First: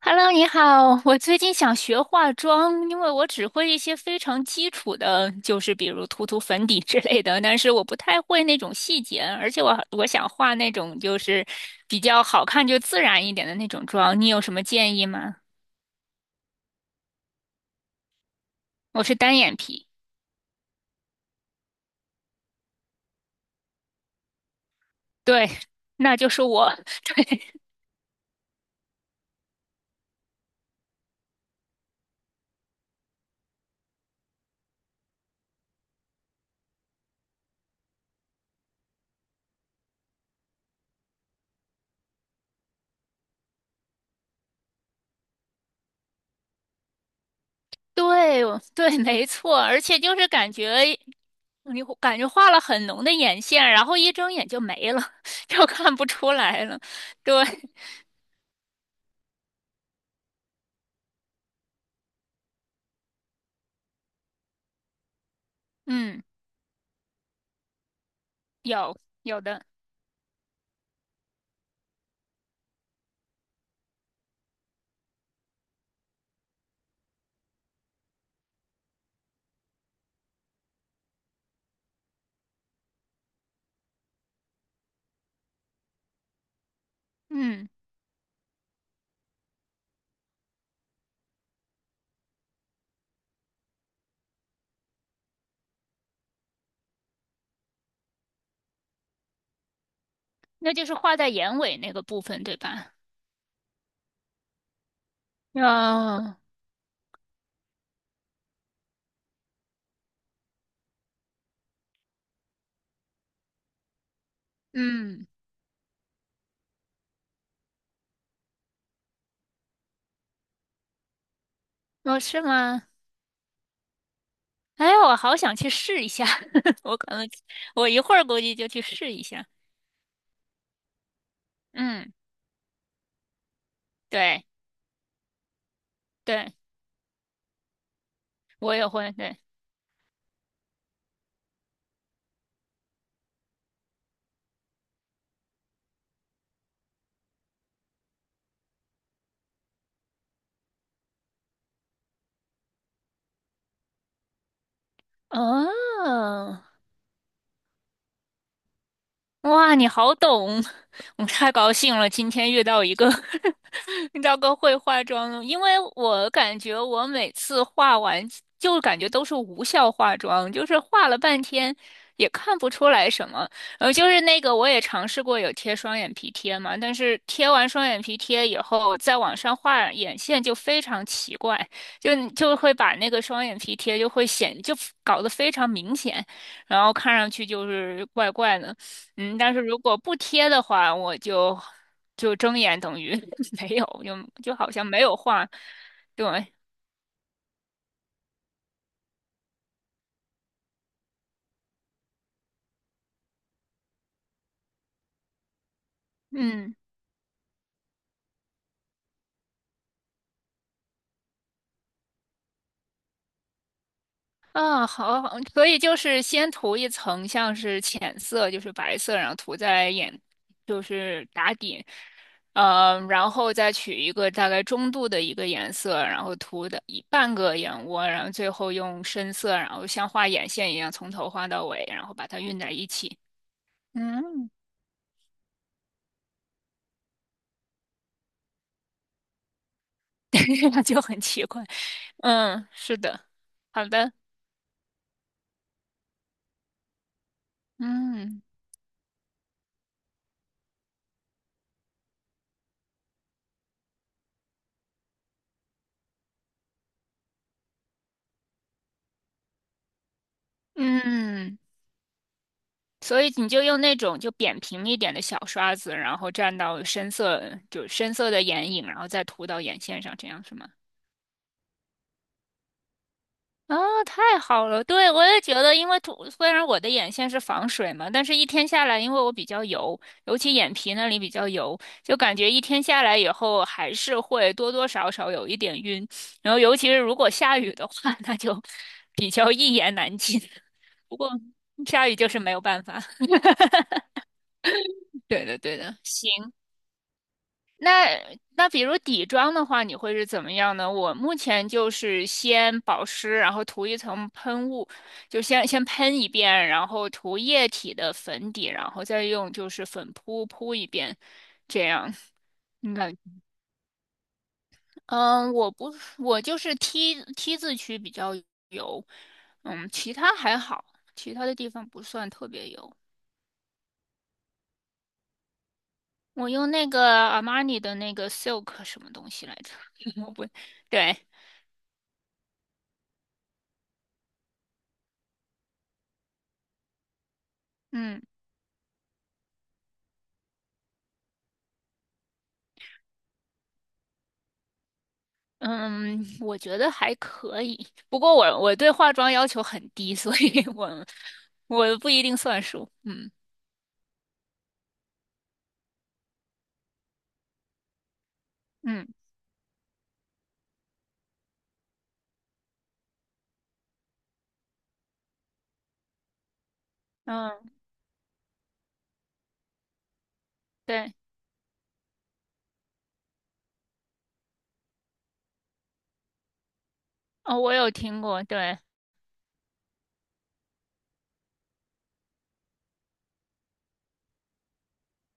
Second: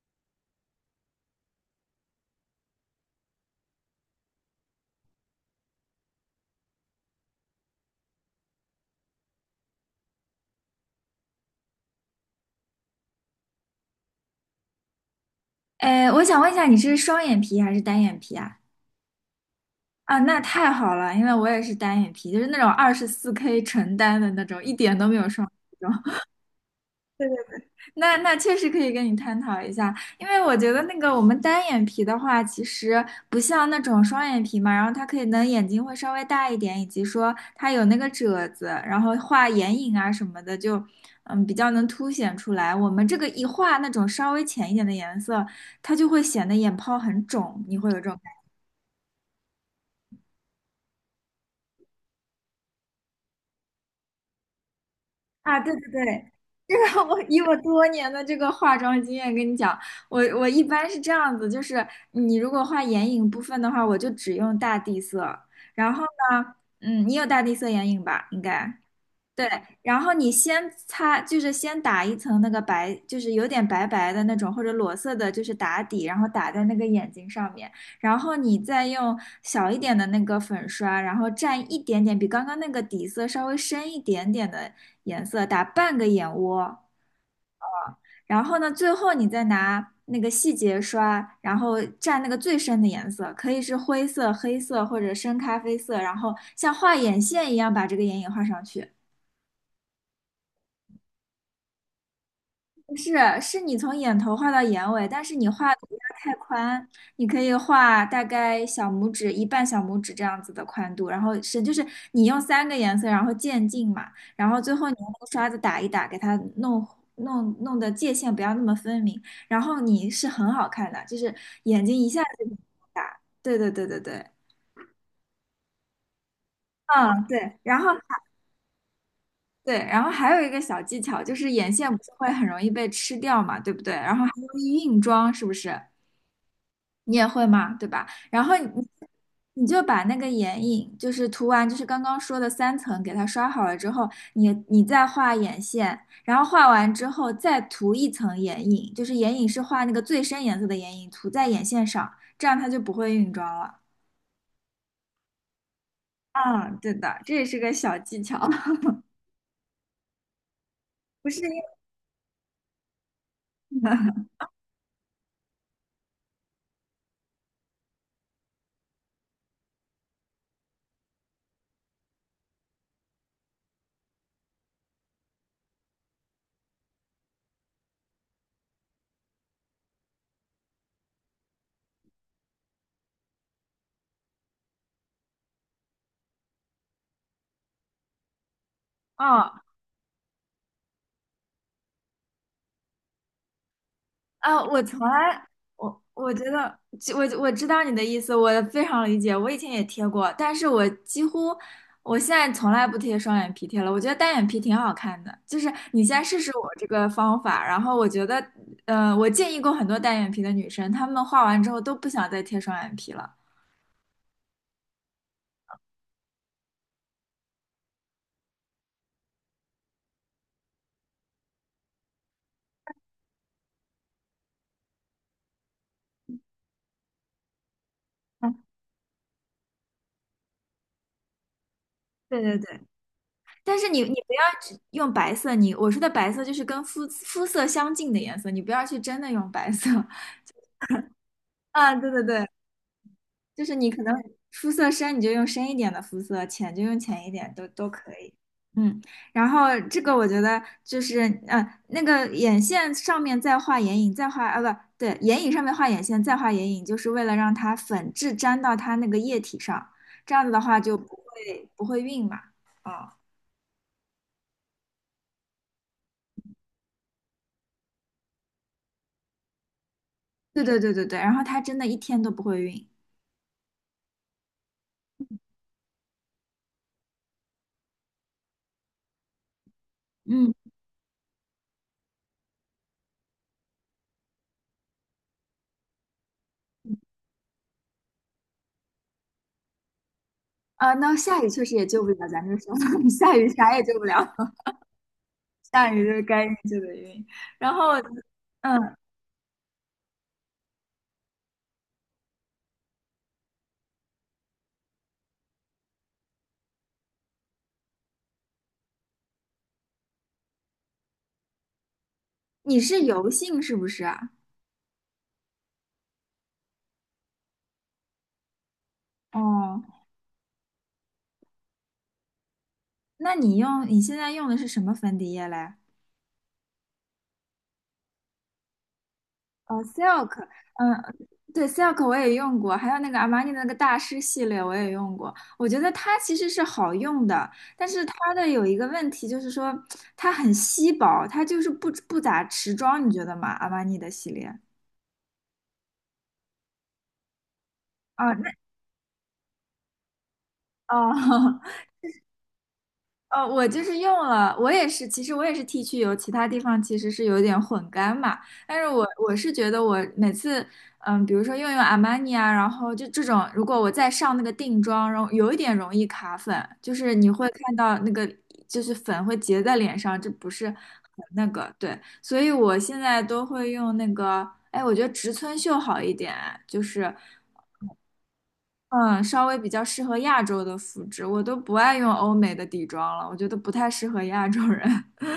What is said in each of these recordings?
Hello，你好，我最近想学化妆，因为我只会一些非常基础的，就是比如涂涂粉底 之类的，但是我不太会那种细节，而且我想画那种就是比较好看就自然一点的那种妆，你有什么建议吗？哎，我想问一下，你是双眼皮还是单眼皮啊？我是单眼皮，啊，那太好了，因为我也是单眼皮，就是那种24K 纯单的那种，一点都没有对，双那种。 那就是我，对 那确实可以跟你探讨一下，因为我觉得那个我们单眼皮的话，其实不像那种双眼皮嘛，然后它可以能眼睛会稍微大一点，以及说它有那个褶子，然后画眼影啊什么的就。嗯，比较能凸显出来。我们这个一画那种稍微浅一点的颜色，它就会显得眼泡很肿。你会有这种？对我对，没错，而且就是感觉你会感觉画了很浓的眼线，然后一睁眼就没了，啊，就对对看不对，出来这了，个我对，以我多年的这个化妆经验跟你讲，我一般是这样子，就是你如果画眼影部分的话，我就只用大地色，然后嗯。呢。嗯，你有大地色眼影吧？应该。有有对，的，然后你先擦，就是先打一层那个白，就是有点白白的那种或者裸色的，就是打底，然后打在那个眼睛上面，然后你再用小一点的那个粉刷，然后蘸一点点比刚刚那个底色稍微深一点点的颜色，打半个眼窝，嗯，然后呢，最后你再拿那个细节刷，然后蘸那个最深的颜色，可以是灰色、黑色或者深咖啡色，然后像画眼线一样把这个眼影画上去。那就是画在眼尾那个部分，对吧？不是，是你从眼头画到眼尾，但是你画的不要太哦，宽，你可以画大概小拇指一半小拇指这样子的宽度，然后是就是你用三个颜色，然后渐进嘛，然后最后你用那嗯，个刷子打一打，给它弄的界限不要那么分明，然后你是很好看的，就是眼睛一哦，下是子就吗？打，对对对对对。哎，我好想去试一下，我可嗯，能对，然我后一会儿估计就去试一下。还有一个小技巧，就是眼线不是嗯，会很容易被吃掉嘛，对不对？然后还对容易晕妆，是不是？对，你也会嘛，对吧？然后我也你会，对，你就把那个眼影，就是涂完，就是刚刚说的三层，给它刷好了之后，你再画眼线，然后画完之后再涂一层眼影，就是眼影是画那个最深颜色的眼影，涂在眼线上，这样它就不会晕妆了。哦。嗯，对的，这也是个小技巧，哇，你好懂，我不是太高兴了，今天遇到一个 晕 遇的 到个会化妆的，因为我感觉我每次化完就感觉都是无效化妆，就是化了半天也看不出来什么。就是那个我也尝试过有贴双眼皮贴嘛，但是贴完双眼皮贴以后，再往上画眼线就非常奇怪，就会把那个双眼皮贴就会显就搞得非常明显，然后看上去就是怪怪的。嗯，但嗯，是如果不贴的话，我就睁眼等于 没有，就就啊，好我像从没有来，画。我觉对，得，就我知道你的意思，我非常理解。我以前也贴过，但是我几乎，我现在从来不贴双眼皮贴了。我觉得单眼皮挺好看的，就是你先试试我嗯，这个方法，然后我觉得，我建议过很多单眼皮的女生，她们画完之后都不想再贴双眼皮了。啊，好，好所以就是先涂一层像是浅色，就是白色，然后涂在眼，就是打底，然后再取一个大概中度的一个颜色，然后涂的一半个眼窝，然后最嗯，后用深色，然后像画眼线一样从头画到尾，然后把它对对晕在对，一起。但是你不要嗯，只用白色，你我说的白色就是跟肤色相近的颜色，你不要去真的用白色。这样就很奇怪。啊，对对对。嗯，是的，就是好你可的，能肤色深，你就用深一点的肤色，浅就用浅一点，都可以。嗯嗯，然后这个我觉得就是，呃，那个眼线上面再画眼影，再画啊不对，眼影上面画眼线，再画眼影，就是为了让它粉质粘到它那个液体上，这样子的话就不嗯，会不会晕嘛。啊、所以你就用那种就扁平一点的小刷子，然后蘸到深色，就深色的眼影，然后再涂到眼线上，这样是对吗？对对对对，然后它真的一天都不会晕。啊、太好了！对，我也觉得，因为涂，虽然我的眼线是防水嘛，但是一天下来，因为我比较油，尤嗯，其眼皮那里比较油，就感觉一天下来以后还是会多多少少有一点晕，然后尤其是如果下雨的话，那就比较一言难尽。啊、那不过下雨确实也救不下了，雨就是咱没这有说 办法。下 雨啥也救不了，对的，对下的。雨就是行，该晕就得晕。然后，那那比如嗯。底妆的话，你会是怎么样呢？我目前就是先保湿，然后涂一层喷雾，就先喷一遍，然后涂液体的粉底，然后再用就是粉扑扑一遍，这样。你你是感，油性是不是啊？嗯，我不，我就是 T 字区比较油，哦，嗯，其他还好，其他的地方不算特别油。那你用你现在用的是什么粉底液嘞？我用那个阿玛尼的那个 Silk 什么东西来着？哦 ，Silk。我不，嗯，对，对，Silk 我也用过，还有那个阿玛尼的那个大师系列我也用过。我觉得它其实是好用的，但是嗯它的有一个问题就是说它很稀薄，它就是不咋持妆，你觉得吗？阿玛尼的系列。嗯，我觉得还可以。不啊，过那我对化妆要求很低，所以 哦，我 我不一定算数。嗯哦，我就是用了，我也是，其实我也是 T 区油，其他地方其实是有点混干嘛。但是我嗯我是觉得我每次，嗯，比如说用阿玛尼啊，然后就这种，如果我再上那个定妆，然后有一点容易卡粉，就是你会嗯，看到那个就是粉会结在脸上，这不是很对，那个，对。所以我现在都会用那个，哎，我觉得植村秀好一点，就是。哦，我有听过，对。嗯，稍微比较适合亚洲的肤质，我都不爱用欧美的底妆了，我觉得不太适合亚洲人。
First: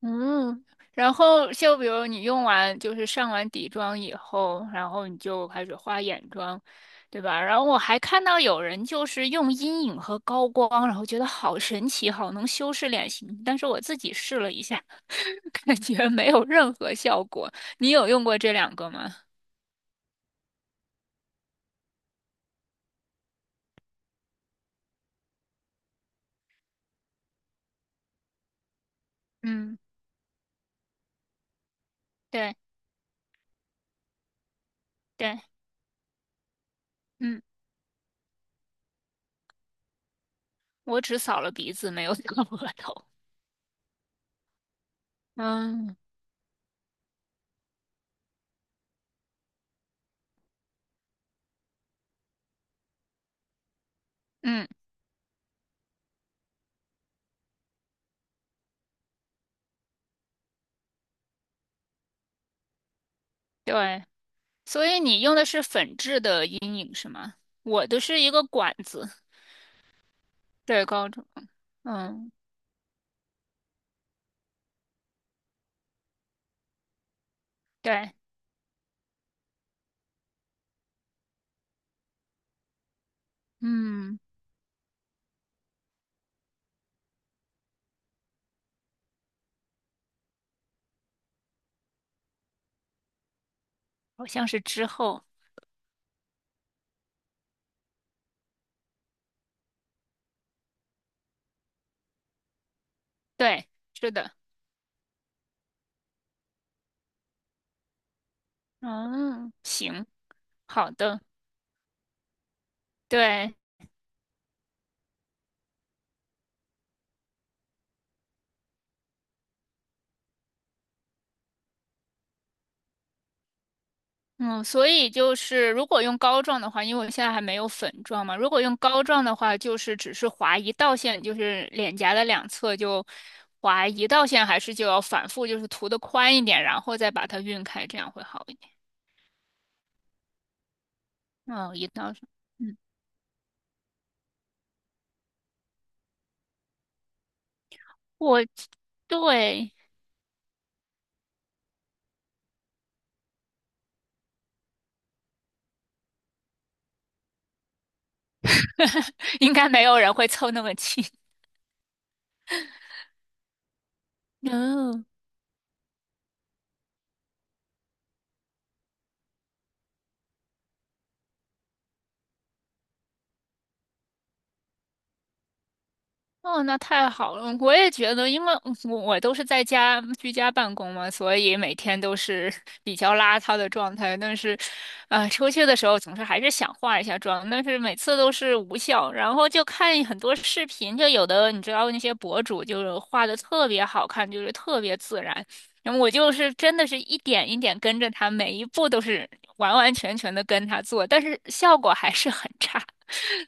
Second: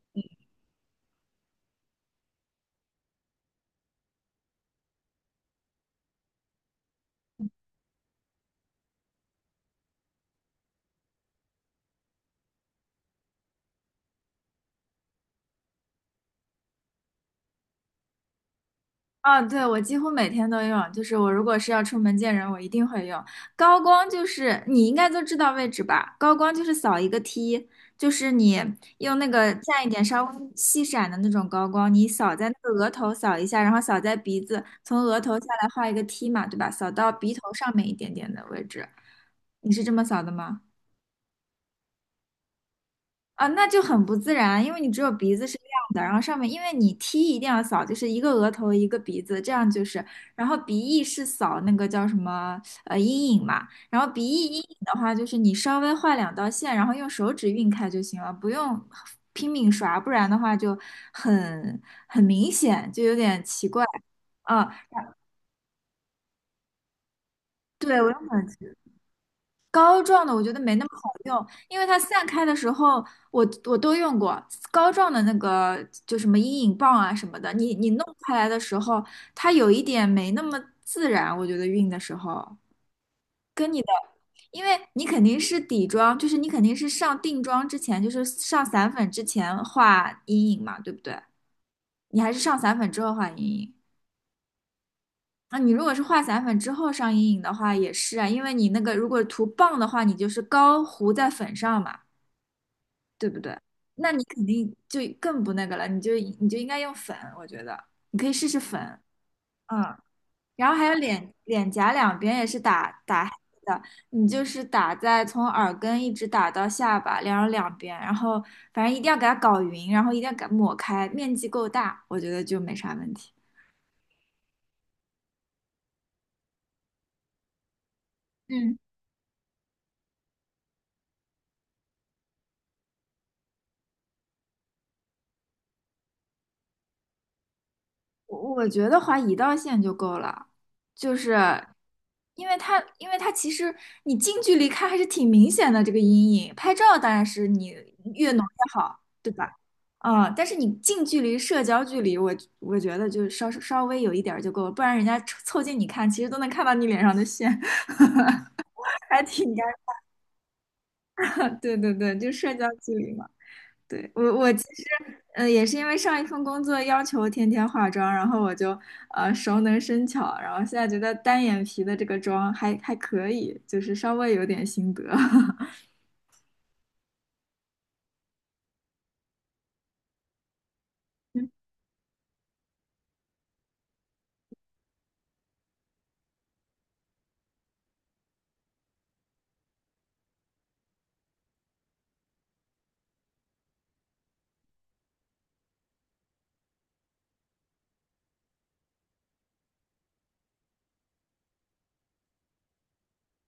嗯，然后就比如你用完就是上完底妆以后，然后你就开始画眼妆，对吧？然后我还看到有人就是用阴影和高光，然后觉得好神奇，好能修饰脸型。但是我自己试了一下，感觉没有任何效果。你有用过这两个吗？啊，对，我几乎每天都用，就是我如果是要出门见人，我一定会用。高光就是你应该都知道位置吧？高光就是扫一个 T,就是你用那个嗯，蘸一点稍微细闪的那种高光，你扫在对那个额头扫一下，然后扫在鼻子，从额头对，下来画一个 T 嘛，对吧？扫到鼻嗯，头上面一点点的位置，你是这么扫的吗？我只扫了鼻子，没有扫额头。啊，那就很不自然啊，因为你只有鼻子是亮嗯的，然后上面，因为你 T 一定要扫，就是一个额头一个鼻子，这样就是，然后鼻翼是扫那个叫什么阴影嘛，然后鼻翼阴嗯，影的话，就是你稍微画两道线，然后用手指晕开就行了，不用拼命刷，不然的话就很明显，就有点奇怪。对。嗯，所以你用的是粉质的阴影是吗？我的对，我是用一个管粉。子，膏状的我觉得没对，那么膏好状。用，因为它散嗯，开的时候，我都用过膏状的那个，就什么阴影棒啊什么的，你对，弄开来的时候，它有一点没那么自然，我觉得晕的时候跟你的，嗯，因为你肯定是底妆，就是你肯定是上定妆之前，就是上散粉之前画阴影嘛，对不对？你还是上散粉之后画阴影。好像是之后，那你如果是画散粉之后上阴影的话，也是啊，因为你那个如果涂棒的话，你就是膏糊在粉上嘛。对不对？对，是那你的，肯定就更不那个了，你就应该用粉，我觉得你可以试试粉。嗯，嗯，行，然后还好有的，脸颊两边也是打黑对，的，你就是打在从耳根一直打到下巴，然后两边，然后反正一定要给它搞匀，然后一定要给它抹开，面积够大，我觉得就没啥问题。嗯，所以就是如果用膏状的话，因为我现在还没有粉状嘛，如果用嗯。膏状的话，就是只是划一道线，就是脸颊的两侧就划一道线，还是就要反复，就是涂的宽一点，然后再把它晕开，这样会好一我点。觉得划一道线就够了，就是嗯，一道上。因为嗯。它，因为它其实你近距离看还是挺明显的这个阴影，拍照当然是你越我浓越好，对吧？对，嗯，但是你近距离社交距离，我觉得就稍微有一点儿就够了，不然人家凑近你看，其实都能看到你脸上的线，还 应挺该尴没有人会凑那么近。尬。对对对，就社交距离嘛。对，我其实，嗯，也是因为上一份工作要求天天化妆，然后我就熟能生巧，然后现在觉得单眼皮的这个妆还可以，就是稍微有点心得。哦，那太好了！我也觉得，因为我都是在家居家办公嘛，所以 每天都是 比较邋遢的状态。但是，出去的时候总是还是想化一下妆，但是每次都是无效。然后就看很多视频，就有的你知道那些博主就是画的特别好看，就是特别自然。然后我就是真的是一点一点跟着他，每一步都是完完全全的跟他做，但是效果还是很差。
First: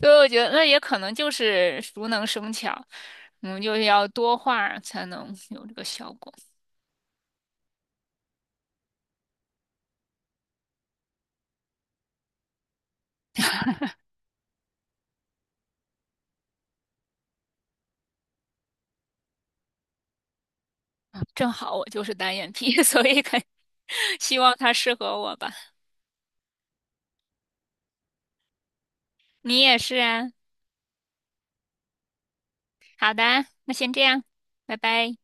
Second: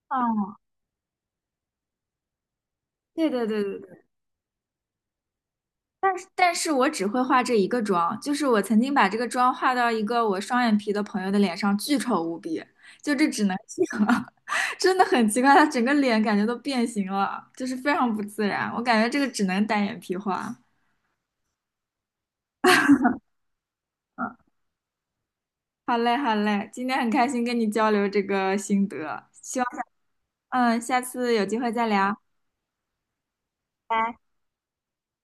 所以我觉得哦，那也可能就是熟能生巧，对对我们对就对是对，要多画才能有这个效果。但是我只会画这一个妆，就是我曾经把这个妆画到一个我双眼皮的朋友的脸上，巨丑无比，就这只能是我，真的很奇怪，他整个脸感觉都变形了，就是非常不自然，我感觉这个只能单眼皮画。正好我就是单眼皮，所以肯希望它适合我吧。好嘞，好嘞，今天很开心跟你交流这个心得，希你望，也是啊。嗯，下次有机会再聊。好的，那先拜这拜。样，拜拜。